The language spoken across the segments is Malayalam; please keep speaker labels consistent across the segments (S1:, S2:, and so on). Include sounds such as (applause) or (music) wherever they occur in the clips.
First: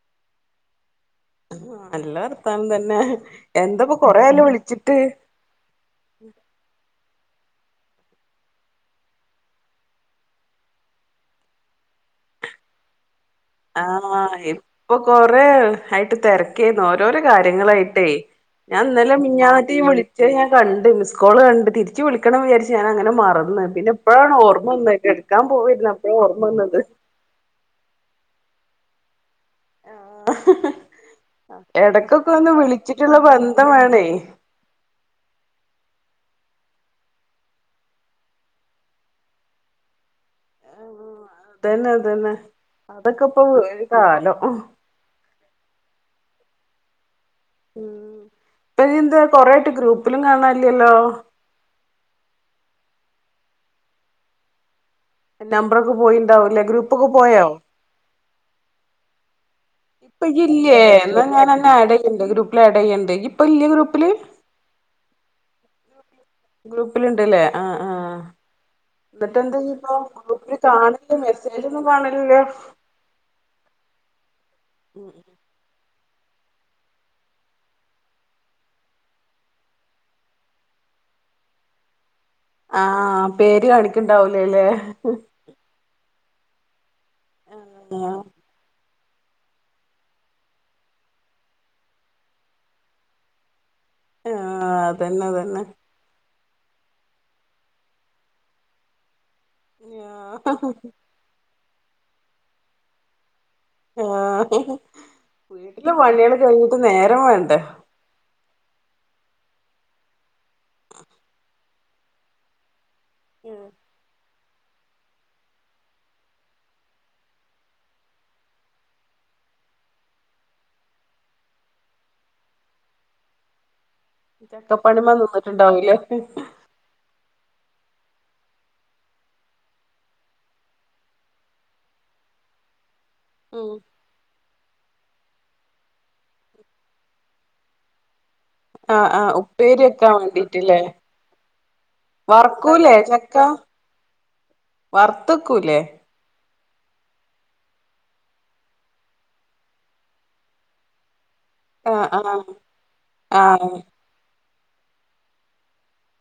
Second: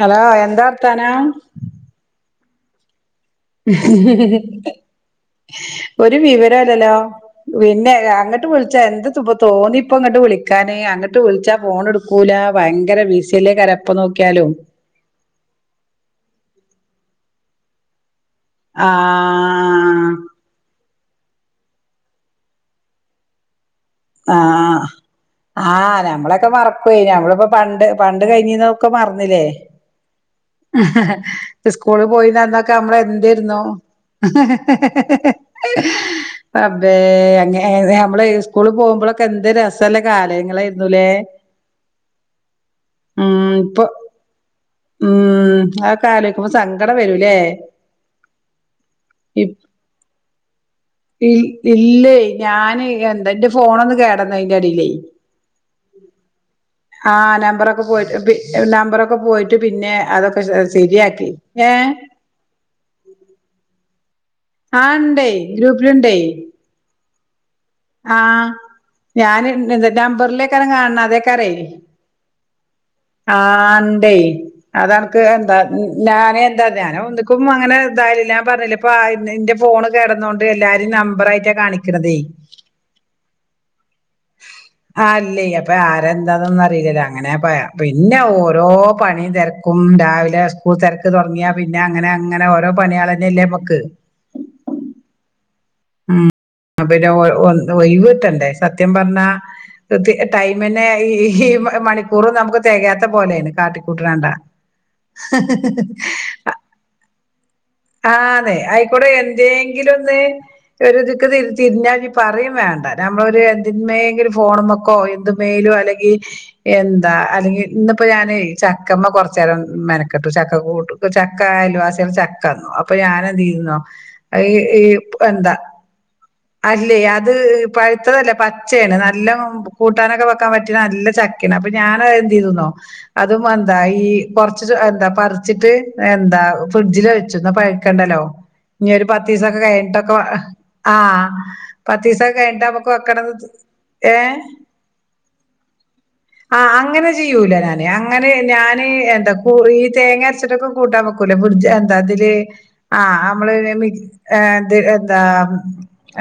S1: ഹലോ എന്താ വർത്ഥാനൊ
S2: ആ നല്ല വർത്താനം തന്നെ എന്താപ്പൊ കൊറെയായല്ലോ വിളിച്ചിട്ട്
S1: ഒരു വിവരല്ലല്ലോ പിന്നെ അങ്ങിട്ട് വിളിച്ചാ എന്ത് ഇപ്പ തോന്നിപ്പ അങ്ങോട്ട് വിളിക്കാനേ അങ്ങിട്ട് വിളിച്ചാ ഫോണ എടുക്കൂല ഭയങ്കര ബിസി
S2: ആഹ ഇപ്പൊ കൊറ ആയിട്ട് തിരക്കെനു ഓരോരോ കാര്യങ്ങളായിട്ടേ ഞാൻ ഇന്നലെ മീഞ്ഞാനറ്റീ
S1: ആഹ്
S2: വിളിച്ച ഞാൻ കണ്ടണ്ട് മിസ് മിസ്കള് കണ്ട് തിരിച്ച് വിളിക്കണം വിചാരിച് ഞാനങ്ങനെ മറന്ന് പിന്നെ എപ്പോഴാണ് ഓർമ്മ
S1: ആഹ്
S2: വന്നട്ട എടുക്കാൻ പോയില്ല
S1: ആഹ്
S2: എപ്പഴാ ഓർമ്മ വന്നത്
S1: അ കഴിഞ്ഞീന്നൊക്കെ മറന്നീല്ലേ സ്കൂള്
S2: എടക്കൊക്കെ ഒന്ന്
S1: പോയിന്നന്നൊക്കെ നമ്മള
S2: വിളിച്ചിട്ടുള്ള
S1: എന്തേന്നു
S2: ബന്ധം വേണേ
S1: ഹ ഹ റബേ അങ്ങ നമ്മള് സ്കൂള പോകുമ്പോളൊക്കെ എന്ത് രസല്ല കാലയങ്ങളായിരുന്നുലേ
S2: അതന്നെ അതന്നെ അതൊക്കെ ഇപ്പൊ ഒരു കാലം
S1: ഉം അതൊക്കെ ആലോചിക്കുമോ സങ്കടം വരും.
S2: ഇപ്പൊ എന്താ കൊറേ ആയിട്ട് ഗ്രൂപ്പിലും കാണ
S1: ഇ ഇല്ല ഞാന് എന്താ എന്റെ ഫോണ ഒന്ന് കേട് വന്ന് അതിൻ്റെ അടിയിലേ.
S2: നമ്പറൊക്കെ പോയിണ്ടാവും ഇല്ല ഗ്രൂപ്പൊക്കെ
S1: ആഹ്
S2: പോയോ?
S1: നമ്പറൊക്കെ പോയിട്ട് പി നമ്പറൊക്കെ പോയിട്ട് പിന്നെ
S2: ഇപ്പ
S1: അതൊക്കെ
S2: ഈയ്
S1: ശ
S2: ഇല്ലേ എന്നാ
S1: ശരിയാക്കി
S2: ഞാൻ നിന്നെ
S1: ഏഹ്
S2: ആഡ് ചെയ്യണ്ട് ഗ്രൂപ്പില് ആഡ് ചെയ്യണ്ട് ഈയ് ഇപ്പ ഇല്ലേ ഗ്രൂപ്പില്?
S1: ആ ഉണ്ടായി ഗ്രൂപ്പിലുണ്ടായി.
S2: ഗ്രൂപ്പിൽ ഇണ്ടല്ലേ ആ ആ.
S1: ഞാന്
S2: എന്നിട്ട്ന്താ ചെയ്യ
S1: എന്താ
S2: ഇപ്പ ഗൂപ്പ
S1: നമ്പറിലേക്കാരം കാൺണെ
S2: കാണില്ല മെസ്സേജ് ഒന്നും കാണലില്ലല്ലോ.
S1: ആ ഉണ്ടേ അതനിക്ക് എന്താ ഞാനൻ എന്താ ഞാനൻ ഒന്നിക്കും അങ്ങനെ എന്തായാല ഞാൻ പറഞ്ഞില്ലേ ഇപ്പ എന്റെ ഫോണ് കേടന്നോണ്ട് എല്ലാരും നമ്പറായിട്ടാ കാണിക്കണതേ.
S2: ആ പേര് കാണിക്കണ്ടാവൂലേല്ലേ.
S1: ന്താന്നന്ന അറിയില്ല അങ്ങനെ പ
S2: ആഹ്
S1: പിന്നെ ഓരോ പണിയും തിരക്കും രാവിലെ സ്കൂൾ തിരക്ക് തുടങ്ങിയാ പിന്നെ അങ്ങനെ അങ്ങനെ ഓരോ പണിയാളഞ്ഞല്ലേമ്മമക്ക്.
S2: ആ അതന്നെ അതന്നെ.
S1: ആ പിന്നെ ഒഴിവ് കിട്ടണ്ടേ സത്യം പറഞ്ഞ. ടൈമന്നെ ഈ ഈ മണിക്കൂർ നമുക്ക് തികയാത്ത പോലെയാണ്. കാട്ടി കൂട്ടണ്ടാ.
S2: ആഹ് വീട്ടിലെ പണികള് കഴിഞ്ഞിട്ട് നേരം വേണ്ടേ
S1: ആന്നെ ആയിക്കൂടെ എന്തെങ്കിലും ഒന്ന് (unintelligible) തിരിഞ്ഞാൽ പറയും വേണ്ട. നമ്മളൊരു എന്തിന്യങ്ക ഫോണ മക്കോ എന്തുമേലോ അല്ലെങ്കിൽ എന്താ അല്ലെങ്കിൽ ഇന്നിപ്പോ ഞാൻ ചക്കമ്മ കുറച്ച് ചേരം മെനക്കെട്ടു ചക്ക കൂട്ടു ചക്കായാലോ ആ ചേരം ചക്ക അപ്പൊ ഞാനെന്ത് ചെയന്നോ ഈ
S2: ചക്കപ്പണിമ്മെ
S1: എന്താ
S2: നിന്നിട്ടുണ്ടാവൂലേ
S1: അല്ലേ അത് പഴുത്തതല്ലേ പച്ചയാണ് നല്ല കൂട്ടാനൊക്കെ വെക്കാൻ പറ്റി നല്ല ചക്കയാണ് അപ്പൊ ഞാൻ എന്ത് ചെയ്തന്നോ അതും
S2: ഉം
S1: എന്താ ഈ കുറച്ച് എന്താ പറിച്ചിട്ട് എന്താ ഫ്രിഡ്ജിൽ പഴക്കണ്ടല്ലോ. ഇനി ഒരു
S2: ആഹ്
S1: പത്ത്
S2: ആഹ്
S1: ദീസൊക്കെ
S2: ഉപ്പേരി വെക്കാൻ
S1: കഴിഞ്ഞട്ടൊക്കെ
S2: വേണ്ടീട്ടില്ലേ
S1: ആ പത്ത് ദിവസൊക്കെ കഴിഞ്ഞിട്ട് നമ്മക്ക് വെക്കണ
S2: വർത്തക്കൂലേ?
S1: ആഹ് അങ്ങനെ ചെയ്യൂല ഞാന് അങ്ങനെ ഞാൻ എന്താ ഈ തേങ്ങ അരച്ചിട്ടൊക്കെ കൂട്ടാൻ വെക്കൂലെ?
S2: ആഹ്
S1: അതില്
S2: ആഹ്
S1: ആ നമ്മള്
S2: ആഹ്
S1: എന്താ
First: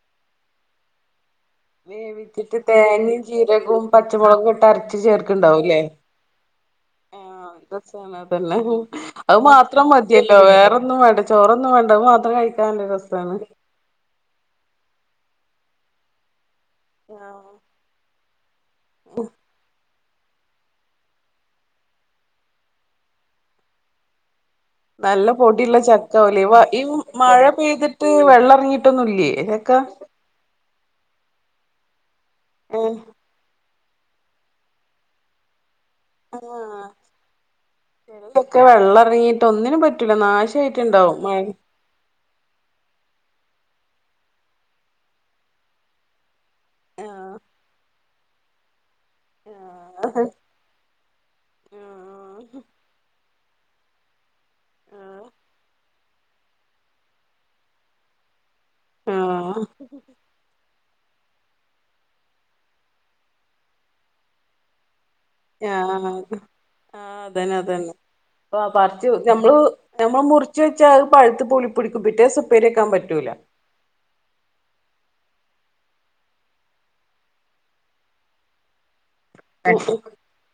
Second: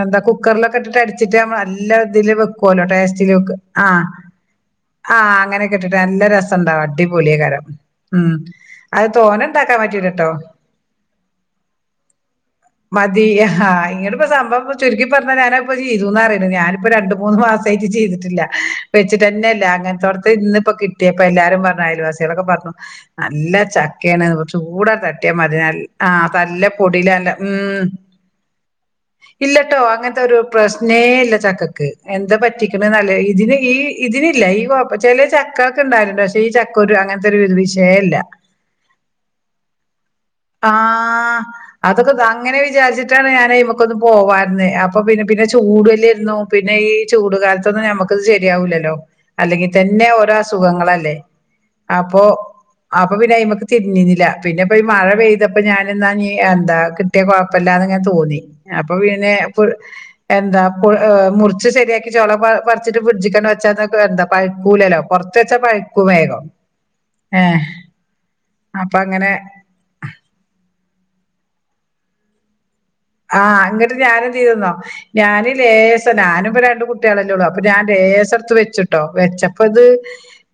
S1: എന്ത കുക്കറലൊക്കെ ഇട്ടിറ്റ് നല്ല ഇതില്
S2: വേവിച്ചിട്ട്
S1: വെക്കോലോ
S2: തേങ്ങയും
S1: ടേസ്റ്റില് ഒക്കെ
S2: ജീരകവും
S1: ആ
S2: പച്ചമുളകും ഇട്ട് അരച്ച്
S1: ആ അങ്ങനെയൊക്കെ
S2: ചേർക്കണ്ടാവൂല്ലേ
S1: ഇട്ടിട്ട് നല്ല രസണ്ടാവും അടിപൊളിയ
S2: ആഹ്
S1: കരം
S2: രസാണ്
S1: ഉം
S2: അതന്നെ
S1: അത് തോന ഉണ്ടാക്കാൻ പറ്റൂലട്ടോ.
S2: ന്നും വേണ്ട ചോറൊന്നും വേണ്ട അത് മാത്രം കഴിക്കാൻ നല്ല രസമാണ്.
S1: ഇപ്പൊ സംഭവം ചുരുക്കി പറഞ്ഞാ ഞാന ഇപ്പ ചെയ്തൂന്ന പറയണേ ഞാനിപ്പോ രണ്ട് മൂന്നു
S2: ആഹ്
S1: മാസമായിട്ട് ചെയ്തിട്ടില്ല. വെച്ചിട്ട തന്നെല്ല അങ്ങനെത്ത ഇന്ന ഇപ്പോ കിട്ടിയപ്പോ എല്ലാരും പറഞ്ഞു അയൽവാസികളൊക്കെ പറഞ്ഞു നല്ല ചക്കയാണ് കുറച്ച് കൂടെ ത
S2: നല്ല പൊടിയുള്ള
S1: ആ
S2: ചക്കാവുലേ വ
S1: നല്ല
S2: ഈ
S1: പൊടല്ല
S2: മഴ
S1: ഉ
S2: പെയ്തിട്ട് വെള്ളം ഇറങ്ങിട്ടൊന്നുംല്ലേ ചക്ക
S1: ഇല്ലട്ടോ അങ്ങനത്തെ പ്രശ്നേയില്ല. ചക്കക്ക് എന്താ പറ്റിക്കണ
S2: ഏഹ്
S1: നല്ല ഇതിന് ഈ ഇതിനില്ല ഈ ചില ചക്ക ക്കെ ഉണ്ടായിണ്ട പക്ഷെ ഈ
S2: ആഹ്
S1: ചക്കൊരു അങ്ങനത്തെ ഒരു വിഷയല്ല.
S2: ചെല ഒക്കെ വെള്ളം ഇറങ്ങിയിട്ട് ഒന്നിനും പറ്റൂല
S1: ആ
S2: നാശായിട്ടുണ്ടാവും മഴ
S1: അതൊക്കെ അങ്ങനെ വിചാരിച്ചിട്ടാ ഞാനൻ ഇമക്കൊന്നന്ന് പോവാരുന്ന അപ്പൊ പിന്നെ പിന്നെ ചൂടല്ലരുന്നു പിന്നെ ഈ ചൂട
S2: ആഹ്
S1: കാലത്തൊന്ന് നമക്ക് ശരിയാവൂലല്ലോ. അല്ലെങ്കിൽ തന്നെ
S2: ആഹ്
S1: ഓരോ അസുഖങ്ങളല്ലേ അപ്പൊ അപ്പൊ പിന്നെ അതിന്മക്ക് തിന്നില്ല പിന്നെ ഈ മഴ
S2: ആഹ്
S1: പെയ്തപ്പോ ഞാനി എന്നാ എന്താ കിട്ടിയ കുഴപ്പമില്ലാന്ന് ങ്ങാൻ തോന്നി. അപ്പൊ പിന്നെ
S2: ആഹ്
S1: എന്താ മുറിച്ച് ശരിയാക്കി ചോള പറിച്ചിട്ട് ഫ്രഡ്ജിക്കണ്ട് വച്ചാക്കെ എന്താ പഴക്കൂലല്ലോ.
S2: ആഹ് ഹാ
S1: ഏഹ്
S2: അതന്നെതന്നെ
S1: അപ്പ
S2: പറച്ച്
S1: അങ്ങനെ
S2: നമ്മള് നമ്മ മുറിച്ച്ച്ചാ അത് പഴുത്ത് പുളിപ്പിടിക്കും പിറ്റേസപ്പേരി കാ
S1: ആഹ് ന്നിട്ട് ഞാനെന്തേയ്തീന്നോ ഞാന് ലേസം ഞാനും പ്പൊ രണ്ട് കുട്ട്യാളല്ലേ ഒള്ളു അപ്പ ഞാൻ ലേസട്ത്ത് വെച്ചു ട്ടോ വെച്ചപ്പോത്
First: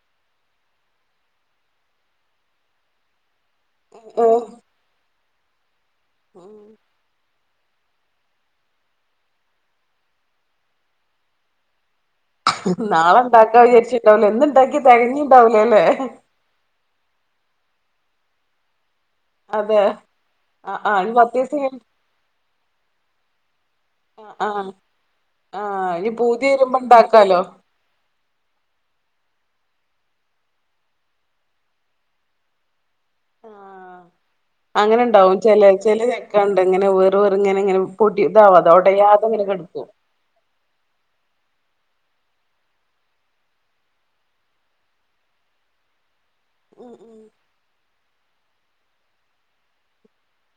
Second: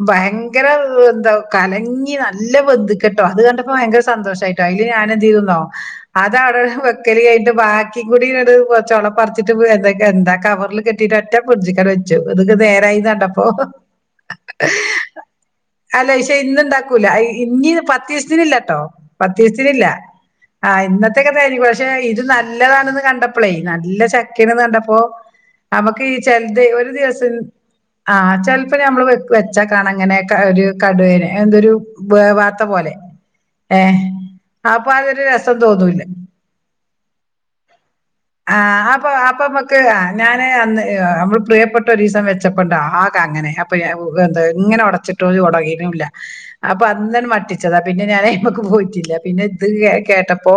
S1: ഭയന് യങ്കര വ് ന്താ കലങ്ങി നല്ല ബെന്ദ്ക്കട്ടോ അത് കണ്ടപ്പോ ഭയങ്കര സന്തോഷായിട്ടോ അയില് ഞാനെന്തെയ് തു ഓ അതാണ് വെക്ക് ൻ്റെ ബാക്കിംകൂടിങ്ങ്ട് ചൊള പറിച്ചിട്ട് വ്ന്താ എന്താ ആ കവറിൽ കെട്ടിട്ട് ഒറ്റ ഫ്രിഡ്ജി ഇതൊക്കെ
S2: നാളെ
S1: നേരായിന്നണ്ടപ്പോ
S2: ഉണ്ടാക്കാ വിചാരിച്ചിണ്ടാവൂല ഇന്ന് ഇണ്ടാക്കിയ തെകഞ്ഞിണ്ടാവൂലല്ലേ
S1: അല്ല ക്ഷേയിന്ന് ണ്ടാക്കൂല അ ഇന്ഞ്ചി പത്തീസ്ത്തിനില്ലട്ടോ
S2: അതെ
S1: പത്തീസ്ത്തിന്ല്ലാ ആ
S2: ആഹ് ആഹ് ഇനി
S1: ഇന്നത്തൊക്കെ
S2: പത്തീസം
S1: തെയിഞ്ഞ്ക്ക്
S2: കഴി
S1: ഇത് നല്ലതാണെന്ന് കണ്ടപ്പളെയ് നല്ല
S2: ആഹ്
S1: ചകേണെന്ന്
S2: ആഹ്
S1: കണ്ടപ്പോ
S2: ആഹ്
S1: നമുക്ക്
S2: ഇനി
S1: ഈ
S2: പൂതി
S1: ചിലത്
S2: വരുമ്പോ
S1: ഒരു ദിവസം
S2: ഇണ്ടാക്കാലോ
S1: ആ ചിലപ്പം നമ്മള് വെക്കും വെച്ചാ കാണങ്ങനെ ക ഒരു കടുവേനെ എന്തൊരു വേവാത്ത പോലെ
S2: ആഹ്
S1: ഏഹ് അപ്പൊ
S2: അങ്ങനെ
S1: അതൊരു
S2: ഇണ്ടാവും
S1: രസം
S2: ചെല ചെല
S1: തോന്നൂല്ല
S2: ചക്കണ്ട് ഇങ്ങനെ വേറ് വേറ് ഇങ്ങനെ ഇങ്ങനെ പൊടി
S1: ആ
S2: ഇതാവാതെ
S1: അപ്പൊ
S2: ഒടയാതെ ഇങ്ങനെ
S1: അപ്പോമ്മക്ക്
S2: കെടക്കും
S1: ഞാന് അന്ന് നമ്മൾ പ്രിയപ്പെട്ട ഒരീസം വെച്ചപ്പണ്ട് ആകെ അങ്ങനെയ് അപ്പൊ എ എന്താ ങ്ങനെ ഒടച്ചിട്ടും ഒടയുണുല്ല അപ്പൊ
S2: ഉം ഉം
S1: അന്നാണ്ട് മാറ്റ്യച്ചതാ പിന്നെ ഞാനയ്മക്ക് പോയ്ട്ടില്ല പിന്നെ ഇത് കേട്ടപ്പോ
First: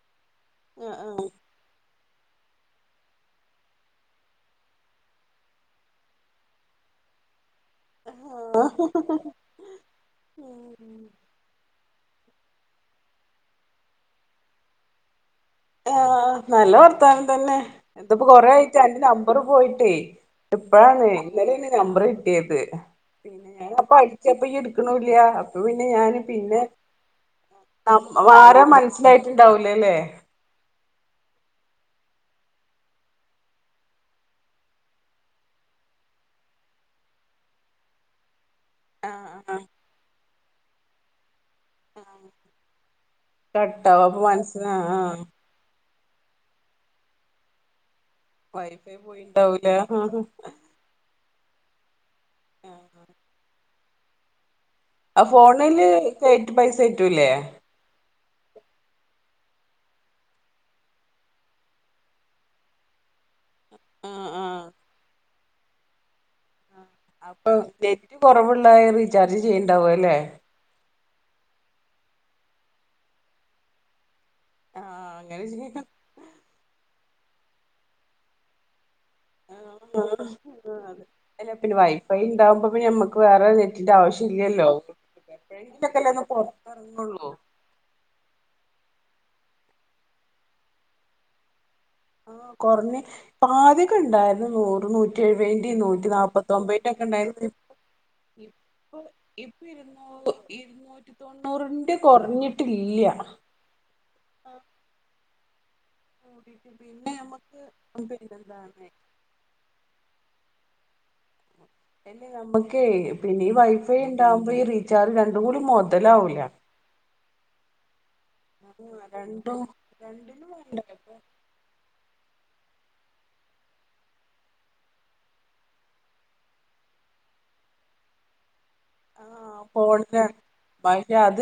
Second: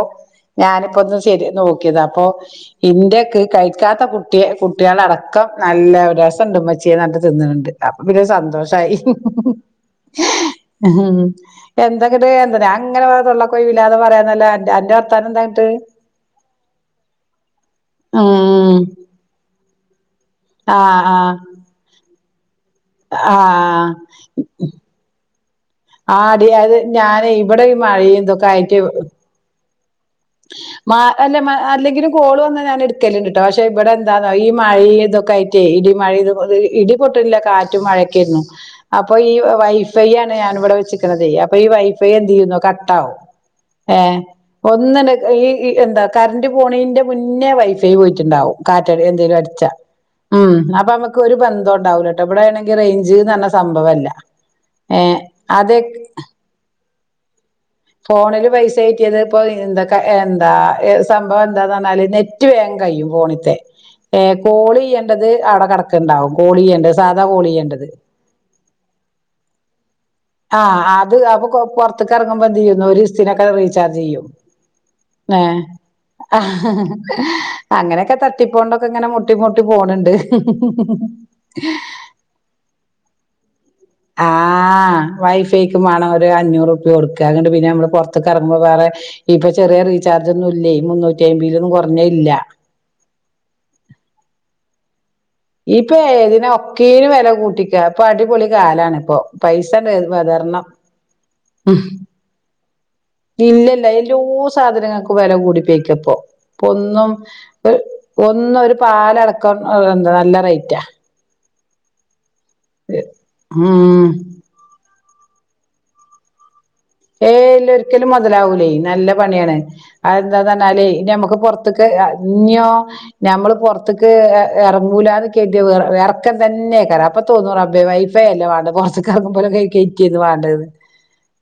S1: ഞാനിപ്പോ ഒന്ന്
S2: ആഹ്
S1: ശരി നോക്കിയതാ അപ്പൊ ഇൻ്റെ ക്ക് കഴിക്കാത്ത കുട്ടി കുട്ട്യാളടക്കം നല്ല രസം ണ്ട്ഇമ്മച്യേ ന്നറഞ്ഞിട്ട് തിന്നണ് ണ്ട് അപ്പ പിന്നെഒര്
S2: ആഹ്
S1: സന്തോഷമായി
S2: ആഹ് ഉം
S1: മ്മ് എന്തക്ക ഏ ന്താറിയോ അങ്ങനെ തൊള്ളകൊയ് വില്ലാതെ പറയാന്നല്ലാതെ അൻ് അൻ്റെ വാർത്താനെന്ദാന്ന്ട്ട്
S2: ആഹ് നല്ല വർത്താനം തന്നെ എന്തപ്പോ കൊറേ ആയിട്ട
S1: ഉം
S2: അന്റെ നമ്പർ പോയിട്ടേ
S1: ആ
S2: ന്നിട്ടിപ്പഴാണ്
S1: ആ
S2: ഇന്നലേണ് നമ്പർ കിട്ടിയേത് പിന്നെ
S1: ആഹ്
S2: ഞാന്പ്പ ടിച്ചപ്പൊ യിട്ക്ണുല്ല അപപിന്നെ ഞാന്
S1: ആടി
S2: പിന്നെ
S1: അത് ഞാന് ഇവിടെ ഈ
S2: അ
S1: മഴയും ഇതൊക്കെ ആയിട്ട്
S2: ആരാമനസ്സിലായിട്ടുണ്ടാവൂലലേ
S1: മാ അല്ലെ അല്ലെങ്കിലും കോള് വന്നാ ഞാന്ട്ക്കല്ണ്ട്ട്ടോ പക്ഷെ ഇവിടെ എന്താന്നോ ഈ മഴിം തൊക്കെയി ക്കെട്ടേയ് ഇടി മഴിം ഇടി പൊട്ടില്ല കാറ്റും മഴക്കേർന്നു അപ്പൊ ഈ
S2: ആഹ് ആഹ്
S1: വൈഫൈ ആണ് ഞാൻ ഇവിടെ വെച്ചക്ക്ണതെയ് അപ്പൊ ഈ വൈഫൈ എന്തെയ്യുന്നോ കട്ടാവു
S2: കട്ടവുമ്പോ മനസ്സിലാ ആ
S1: യേ ഈ എൻന്താ കറന്റ് പോ പോണയ്ന്റെ മുന്നേ വൈഫ് ഫൈ പോയിട്ടുണ്ടാവും
S2: വൈഫൈ
S1: കാറ്റടികെ എന്തെലും
S2: പോയിണ്ടാവൂല
S1: അടിച്ചാ
S2: ആഹ്
S1: ഉം അപ്പമ്മ ക്ക് ഒരു ബന്ധം ണ്ടാവൂലട്ടോ ഇവിടേണേണെങ്കി
S2: ആഹ്
S1: റേഞ്ച്ന്നറിഞ്ഞ സമ്പവല്ലാ
S2: ആ ഫോണില് കേറ്റ് പൈസ റ്റൂലേ
S1: ഫോണില് പൈസ കേറ്റിയത് ഇപ്പൊ ഇൻന്തകാ എന്താ ഏ സംഭവംന്താന്ന് റഞ്ഞാല് നെറ്റ് വേം കയ്യും ഫോണ്ത്തെ
S2: ആഹ് ആഹ്
S1: കോളയ്യേണ്ടത് അവിടെ കിടക്ണ്ടാവും കോളിയ്യണ്ടത് സാധാ കോളിയ്യണ്ടത്
S2: റീചർജ് ചെയ്യണ്ടാവും അല്ലേ
S1: ആഹ് അത് അപ്പൊ കൊ പുറത്ത്ക്ക് ഇറങ്ങുമ്പോ ന്ത്യ്യുന്നറിയോ ഒരു ദിവസത്തിനൊക്കെ റീചാർജെയ്യും
S2: ആഹ്
S1: ഹേ
S2: അങ്ങനെ ചെയ്യ
S1: അങ്ങനൊക്കെ തട്ടിപ്പോണ്ട ക്ക് ങ്ങനെ മുട്ടി മുട്ടി പോണ് ണ്ട്
S2: ആഹ് അല്ല പിന്നെ വൈഫൈ ഉണ്ടാവുമ്പോ പിന്നെ നമ്മക്ക് വേറെ നെറ്റിന്റെ ആവശ്യം ഇല്ലല്ലോ
S1: ആഹ് വൈഫൈക്കും
S2: എപ്പോഴെങ്കിലൊക്കെല്ലേ ഒന്ന്
S1: വേണൊരു അഞ്ഞൂറ്പ്യ
S2: പുറത്തിറങ്ങുള്ളൂ
S1: കൊടുക്കാണ്ട് പിന്നെ നമ്മള് പുറത്തക്ക് ഇറങ്ങുമ്പോ വേറെ ഇപ്പൊ ചെറിയ റീചാർജ് ഒന്നുല്ലേയ് മുന്നൂറ്റയ്ബിലൊന്നും കുര്
S2: ആ കൊറഞ്ഞ ആദ്യൊക്കെ ണ്ടായിരുന്നു നൂറ് നൂറ്റയ്
S1: ഇപ്പൊ ഏതിനാ ഒക്കേനും വെല
S2: ഉണ്ടായിരുന്നു
S1: കൂട്ടിക്കാ പ്പൊ അടിപൊളി
S2: ഇപ്പൊ
S1: കാലാണ്പ്പൊ
S2: ഇപ്പൊ ഇരുന്നൂ
S1: പൈസങ്ങട്ടേറുമ്പോ പ്രചരണം
S2: ഇരുന്നൂറ്റി തൊണ്ണൂറിന്റെ കുറഞ്ഞിട്ടില്ല
S1: ഇല്ലല്ല എല്ലോ സാധനങ്ങക്കു വെല കൂടി കപ്പോ
S2: കൂടിട്ട്
S1: പൊന്നും
S2: പിന്നെ നമുക്ക്
S1: ഒര് ഒന്നും ഒരു
S2: പിന്നെന്താണ്
S1: പാലടക്കം ന്താണ് ആയിറ്റ
S2: അയ്ന് നമ്മുകൈ പിന്നെ ഈ വൈഫൈ
S1: ഉം
S2: ഉണ്ടാവുമ്പോ ഈ റീചാർജ് രണ്ട് ണ്ടും കൂടി മൊതലാവൂല
S1: ഏയ് ഇല്ല ഒരിക്കലും മുതലാവൂലേ നല്ല പണിയാണ്
S2: രണ്ടും
S1: അത്
S2: രണ്ടിനും
S1: എന്താന്ന്
S2: വേണ്ടേ
S1: പറഞ്ഞാല് ഇ
S2: അപ്പൊ
S1: നമ്മുക്ക് പുറത്തേക്ക് ഇഞ്ഞോ ഞമ്മള് പുറത്തേക്ക് ഇറങ്ങൂലാന്ന് കേട്ടിയ ഇറക്കം തന്നെക്ക അപ്പൊ തോന്നൂറ അ വൈഫൈ അല്ലേ വേണ്ട പുറത്ത കറുമ്പ പോലെ
S2: ആഹ്
S1: ക കയറ്റിന്ന്
S2: ഫോണിലാണ്
S1: വേണ്ടത്.
S2: പക്ഷെ അത്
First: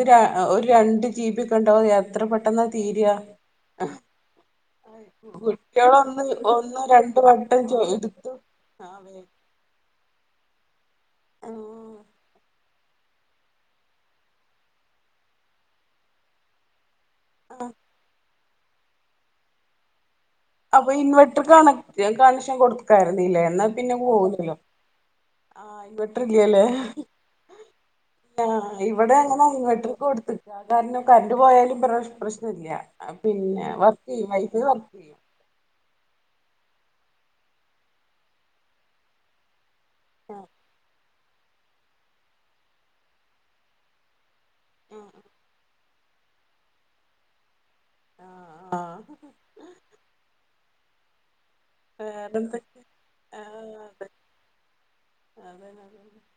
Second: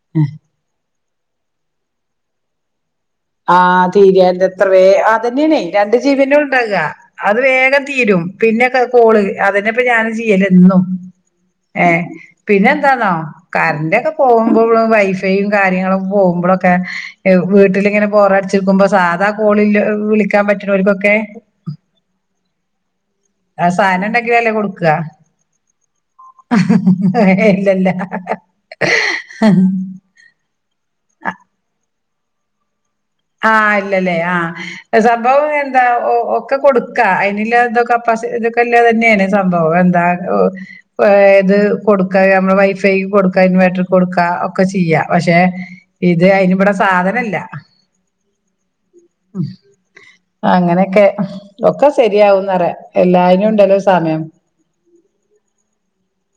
S2: ഒരു രണ്ട് ജീബി ഒക്കെ ഉണ്ടാവോ എത്ര പെട്ടെന്നാ തീര്യാ-
S1: ആ തീരുവായിരുന്നു. എത്ര
S2: കുട്ടികളൊന്ന് ഒന്ന് രണ്ട് വട്ടം ചോ എടുത്തു
S1: വേ പിന്നെക്കെ
S2: ആഹ്
S1: കോള് അതിനിപ്പ ഞാന് ചെയ്യല് എന്നും.
S2: ആഹ്
S1: ഏ പിന്നെ എന്താന്നോ കറന്റ്ഒക്കെ പോകുമ്പോ വൈഫൈയും കാര്യങ്ങളൊക്കെ പോകുമ്പോ മ്പോളൊക്കെ
S2: ആഹ്
S1: വിട്ടിലിങ്ങനെബോറടിച്ചു നിൽക്കുമ്പോ സാധാ കോൾ വിളി
S2: അപ്പൊ ഇൻവെർട്ടർ കണ കണക്ഷൻ കൊടുക്കാരുന്നില്ലേ? എന്നാ
S1: ആ
S2: പിന്നെ
S1: സാധനം ഉണ്ടെങ്കിലല്ലേ
S2: പോവുലല്ലോ.
S1: കൊടുക്കുക
S2: ആഇൻവെട്ടർഇല്ലിയ അല്ലേ?
S1: ഇല്ലല്ല
S2: ആ ഇവിടെ അങ്ങനെ അങ്ങോട്ട് കൊടുത്തിക കാരണം കറണ്ട് പോയാലും പ്രശ്നം ഇല്ല.
S1: ആ ഇല്ലല്ലേ ആ
S2: ചെയ്യും
S1: സംഭവം എന്ത ഒക്കെ കൊടുക്ക അതിനില്ല കപ്പാ ഇതക്കെല്ല തന്നെയാണ് സംഭവം എന്ത ഏത് കൊടുക്ക നമ്മ വൈഫൈ കൊടുക്ക ഇൻവേർട്ടർ കൊടുക്ക ഒക്കെ ചെയ്യാ
S2: ആഹ്
S1: പക്ഷെ ഇത് അതിന് ഇവിടെ സാധനമില്ല.
S2: ആഹ് ആഹ്
S1: അങ്ങനെയൊക്കെ- ഒക്കെ ശരിയാകുന്നു
S2: വേറെന്തൊക്കെ
S1: പറയും. എല്ലായിനും ഉണ്ടല്ലോ സമയം.
S2: അത് തന്നെ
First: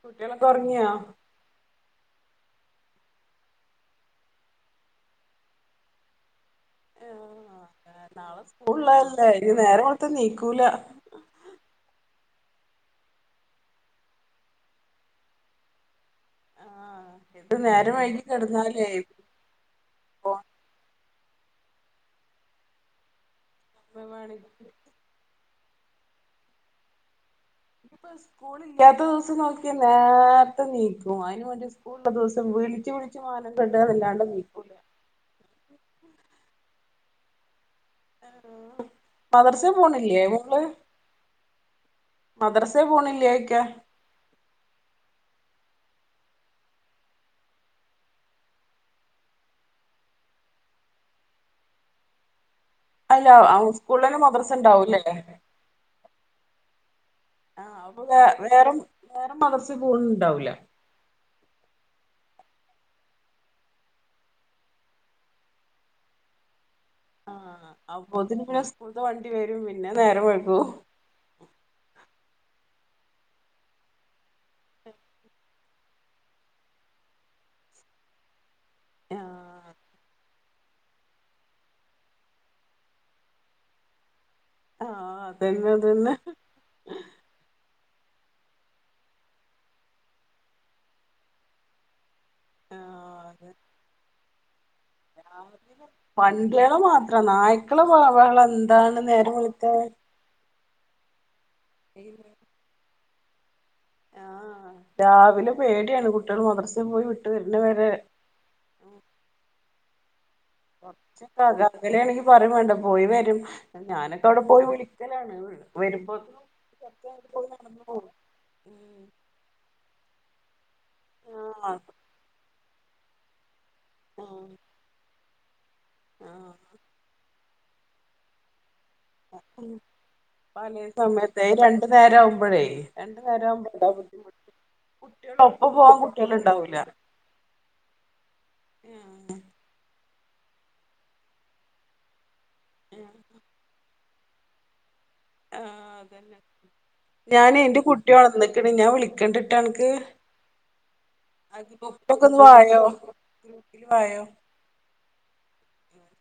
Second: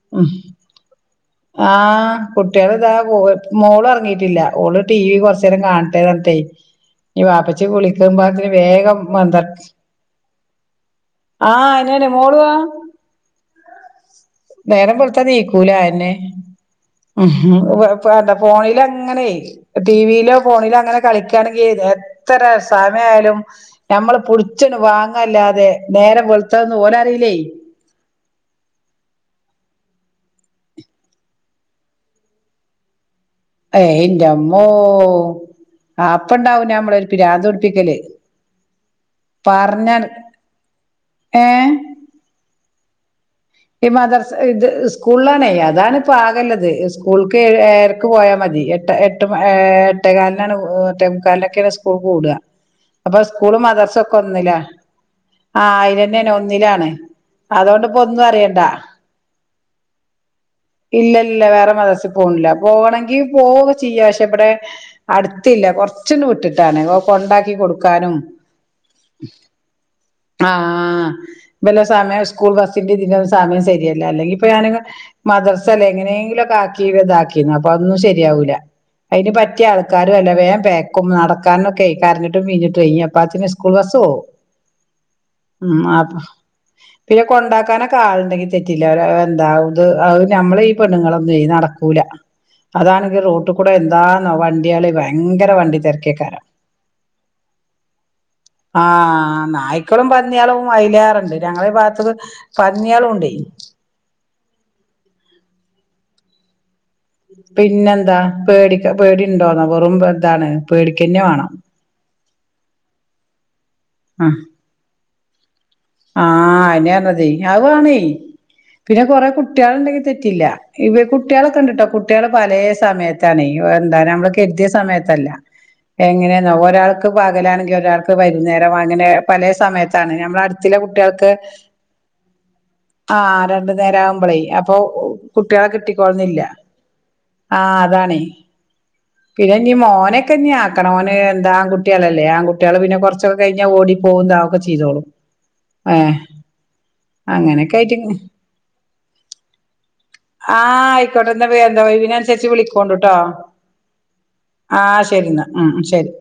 S2: കുട്ടികളൊക്കെ ഉറങ്ങിയോ?
S1: ആ കുട്ടികള് ഇതാ മോള് ഉറങ്ങിയിട്ടില്ല. ഓള് ടി വി കുറച്ച് നേരം കാണട്ടെ പറഞ്ഞിട്ട് ന ബാപ്പച്ചി
S2: നാളെ
S1: കുളിക്കുമ്പത്തേക്കിന് വേഗം
S2: സ്കൂളിള്ളല്ലേ ഇനി
S1: വന്തട്ട
S2: നേരം വെളുത്ത നീക്കൂല
S1: ആ ആരാണ്? മോളുവോ. നേരം വെളുത്താ എണിക്കൂല അത് തന്നെ.
S2: ആ
S1: ഉം. എന്താ ഫോണിലങ്ങനെ
S2: ഇനിയിപ്പോ
S1: ടിവിയിലോ ഫോണിലോ അങ്ങനെ കളിക്ക ണെങ്കിൽ എത്ര സമയാലും നമ്മള് പിടിച്ചന് വാങ്ങന്നല്ലാതെ അതെ നേരംവെളുത്തതൊന്നുഓന റിയില്ലേ?
S2: ഇനിപ്പോ സ്കൂള ഇല്ലാത്ത ദിവസം നോക്കിയ നേരത്തെ നീക്കും അതിന് വേണ്ടി സ്കൂളുള്ളദിവസം വിളിച്ചു വിളി
S1: ഏയ് എന്റമ്മോ അപ്പൊണ്ടാവും നമ്മളൊരു പിരാന്ത് പിടിപ്പിക്കല്
S2: മദ്രസയിൽ
S1: പറഞ്ഞാ
S2: പോണില്ലേ മോള്? മദ്രസെ പോണില്ലേ
S1: മദ്രസ ഇത് സ്കൂളിലാണേ അ അതാണ് ഇപ്പ ആകെയുള്ളത് സ്കൂൾക്ക് ഏഴരക്ക് പോയാൽ മതി എട്ട എട്ട എട്ടേ കാലിനാണ് എട്ടേമുക്കാലിക്കൊക്കെസ്കൂൾ കൂടുക. അപ്പൊ
S2: അല്ല
S1: സ്കൂള് മദ്രസഒക്കെ
S2: സ്കൂളിലന്നെ മദ്രസ
S1: ഒന്നിലാ.
S2: ഉണ്ടാവൂല്ലേ
S1: ആ അത് തന്നെയാണ് ഒന്നിലാണ്.
S2: ആഹ്
S1: അതുകൊണ്ടിപ്പോ
S2: അപ്പൊ വേ
S1: ഒന്നും അറിയണ്ടാ.
S2: വേറെ വേറെ മദ്രസേ പോണുണ്ടാവൂല
S1: ഇല്ല ഇല്ല വേറെ മദ്രസ പോണില്ല. പോകണമെങ്കിൽ പോവു വൊക്കെചെയ്യാം. പക്ഷെ ഇവിടെ അടുത്തില്ല കുറച്ചങ്ങ വിട്ട് ട്ടാണേ. കൊണ്ടാക്കി
S2: ആഹ്
S1: കൊടുക്കാനും
S2: അപ്പോത്തിന് പിന്നെ സ്കൂൾത്തെ വണ്ടി വരും പിന്നെ നേരം
S1: ആ
S2: വൈകും
S1: പിന്നെ സമയം സ്കൂൾ ബസ്സിന്റെ ഇതിന്റെ സമയം ശരിയല്ല അല്ലെങ്കിൽ ഇപ്പൊ ഞാനങ്ങ് മദ്രസ ല് എങ്ങനെയെങ്കിലൊക്കെ ആക്കി ഇതാക്കിന്ന് അപ്പ അതൊന്നു ശരിയാവൂല. അതിന് പറ്റിയ
S2: ആഹ്
S1: ആൾക്കാര് തന്നെ വേഗം പാ എക്ക നടക്കാനൊക്കെ കരഞ്ഞിട്ടും പിഴിഞ്ഞിട്ടും അപ്പാ പിന്നെ സ്കൂൾബസ് പോകും.
S2: ആഹ് അതന്നെ അതന്നെ
S1: പിന്നെ കൊണ്ടാക്കാനൊക്കെ ആളുണ്ടങ്കി തെറ്റില്ല എന്താത് അത് നമ്മളെ ഈ പെണ്ണുങ്ങളൊന്നും നടക്കൂല. അതാണെങ്കിൽ
S2: ആഹ് അതെ
S1: റോട്ടികൂടെ എന്താന്ന വണ്ടിയള് ഭയങ്കര
S2: രാവിലെ
S1: വണ്ടി തിരക്കിയക്കാരം
S2: വണ്ടികള് മാത്രം നായ്ക്കളെ ബഹളം
S1: ആ
S2: എന്താണ് നേരം വെളുക്കാൻ
S1: നായ്ക്കളും പന്നികളും അതിലേറെയുണ്ട്. ഞങ്ങളെ ഭാഗത്ത് പന്നികളും ഉണ്ട്.
S2: ആ രാവിലെ പേടിയാണ് കുട്ടികൾ മദ്രസ
S1: പിന്നെന്താ പേട പേടി ഉണ്ടോന്നോ? വെറും ഇതാണ് പേടിക്കന്നെ
S2: കുറച്ചൊക്കെ
S1: വേണം
S2: അകലൊണെങ്കില് പറയും വേണ്ട പോയി വരും ഞാനൊക്കെ അവിടെ പോയി വിളി (unintelligible)
S1: ആ അയന്നേ പറഞ്ഞത് അത് കാണ
S2: പോവും ഉം
S1: പിന്നെ കൊറെ കുട്ടികൾ ഉണ്ടെങ്കി തെറ്റില്ല ഇവ
S2: ആഹ്
S1: കുട്ടികളൊക്കെണ്ട്ട്ടോ കുട്ടികൾ പലയ സമയത്താണ് എന്താ നമ്മള
S2: ആഹ്
S1: കെരുതിയ സമയത്തല്ല എങ്ങനെയെന്നാ
S2: ആഹ്
S1: ഒരാൾക്ക് പകലാണെങ്കിൽ ഒരാൾക്ക് വൈുന്നേരം അങ്ങനെ പലേ സമയത്താണ് നമ്മള അടു ത്തിലെ
S2: പലേ
S1: കുട്ടികൾക്ക്
S2: സമയത്ത് രണ്ടു നേരം ആവുമ്പോഴേ രണ്ടു
S1: ആ
S2: നേരം ആവുമ്പോ
S1: രണ്ടു
S2: അതാ
S1: നേരം ആകുമ്പോളേ
S2: ബുദ്ധിമുട്ട്
S1: അപ്പൊ
S2: കുട്ടികള
S1: കുട്ടികളെ
S2: ഒപ്പം പോവാൻ കുട്ടികൾ
S1: കിട്ടിക്കൊളന്നില്ല
S2: ഉണ്ടാവൂല
S1: ആ അതാാണ് പിന്നെ നീ മോന ഞ്ഞി ആക്കണം അവന് എന്താ ആൺകുട്ടികളല്ലേ ആൺകട്ടികള് പിന്നെ കുറച്ചൊക്കെ കഴിഞ്ഞൽ ഓടി പോക ഇതാവും ഒക്കെ ചെയ്തോളും ഏഹ്
S2: ഞാൻ
S1: അങ്ങനെയൊക്കെ
S2: എന്റെ
S1: ആയിട്ട്
S2: കുട്ടി ഒന്നാന്ക്കൻ ഞാൻ വിളിക്കണ്ടിട്ട അനിക്ക്
S1: ആ ആയിക്കോട്ടെ എന്നാ വേ ഒഴിവു
S2: ഒന്ന്
S1: അനുസരിച്ച്
S2: വായോ
S1: വിളിക്കോണ്ടട്ടോ
S2: ഗ്രൂപ്പില് വായോ
S1: ആ ശരി എന്നാ ഉം ശരി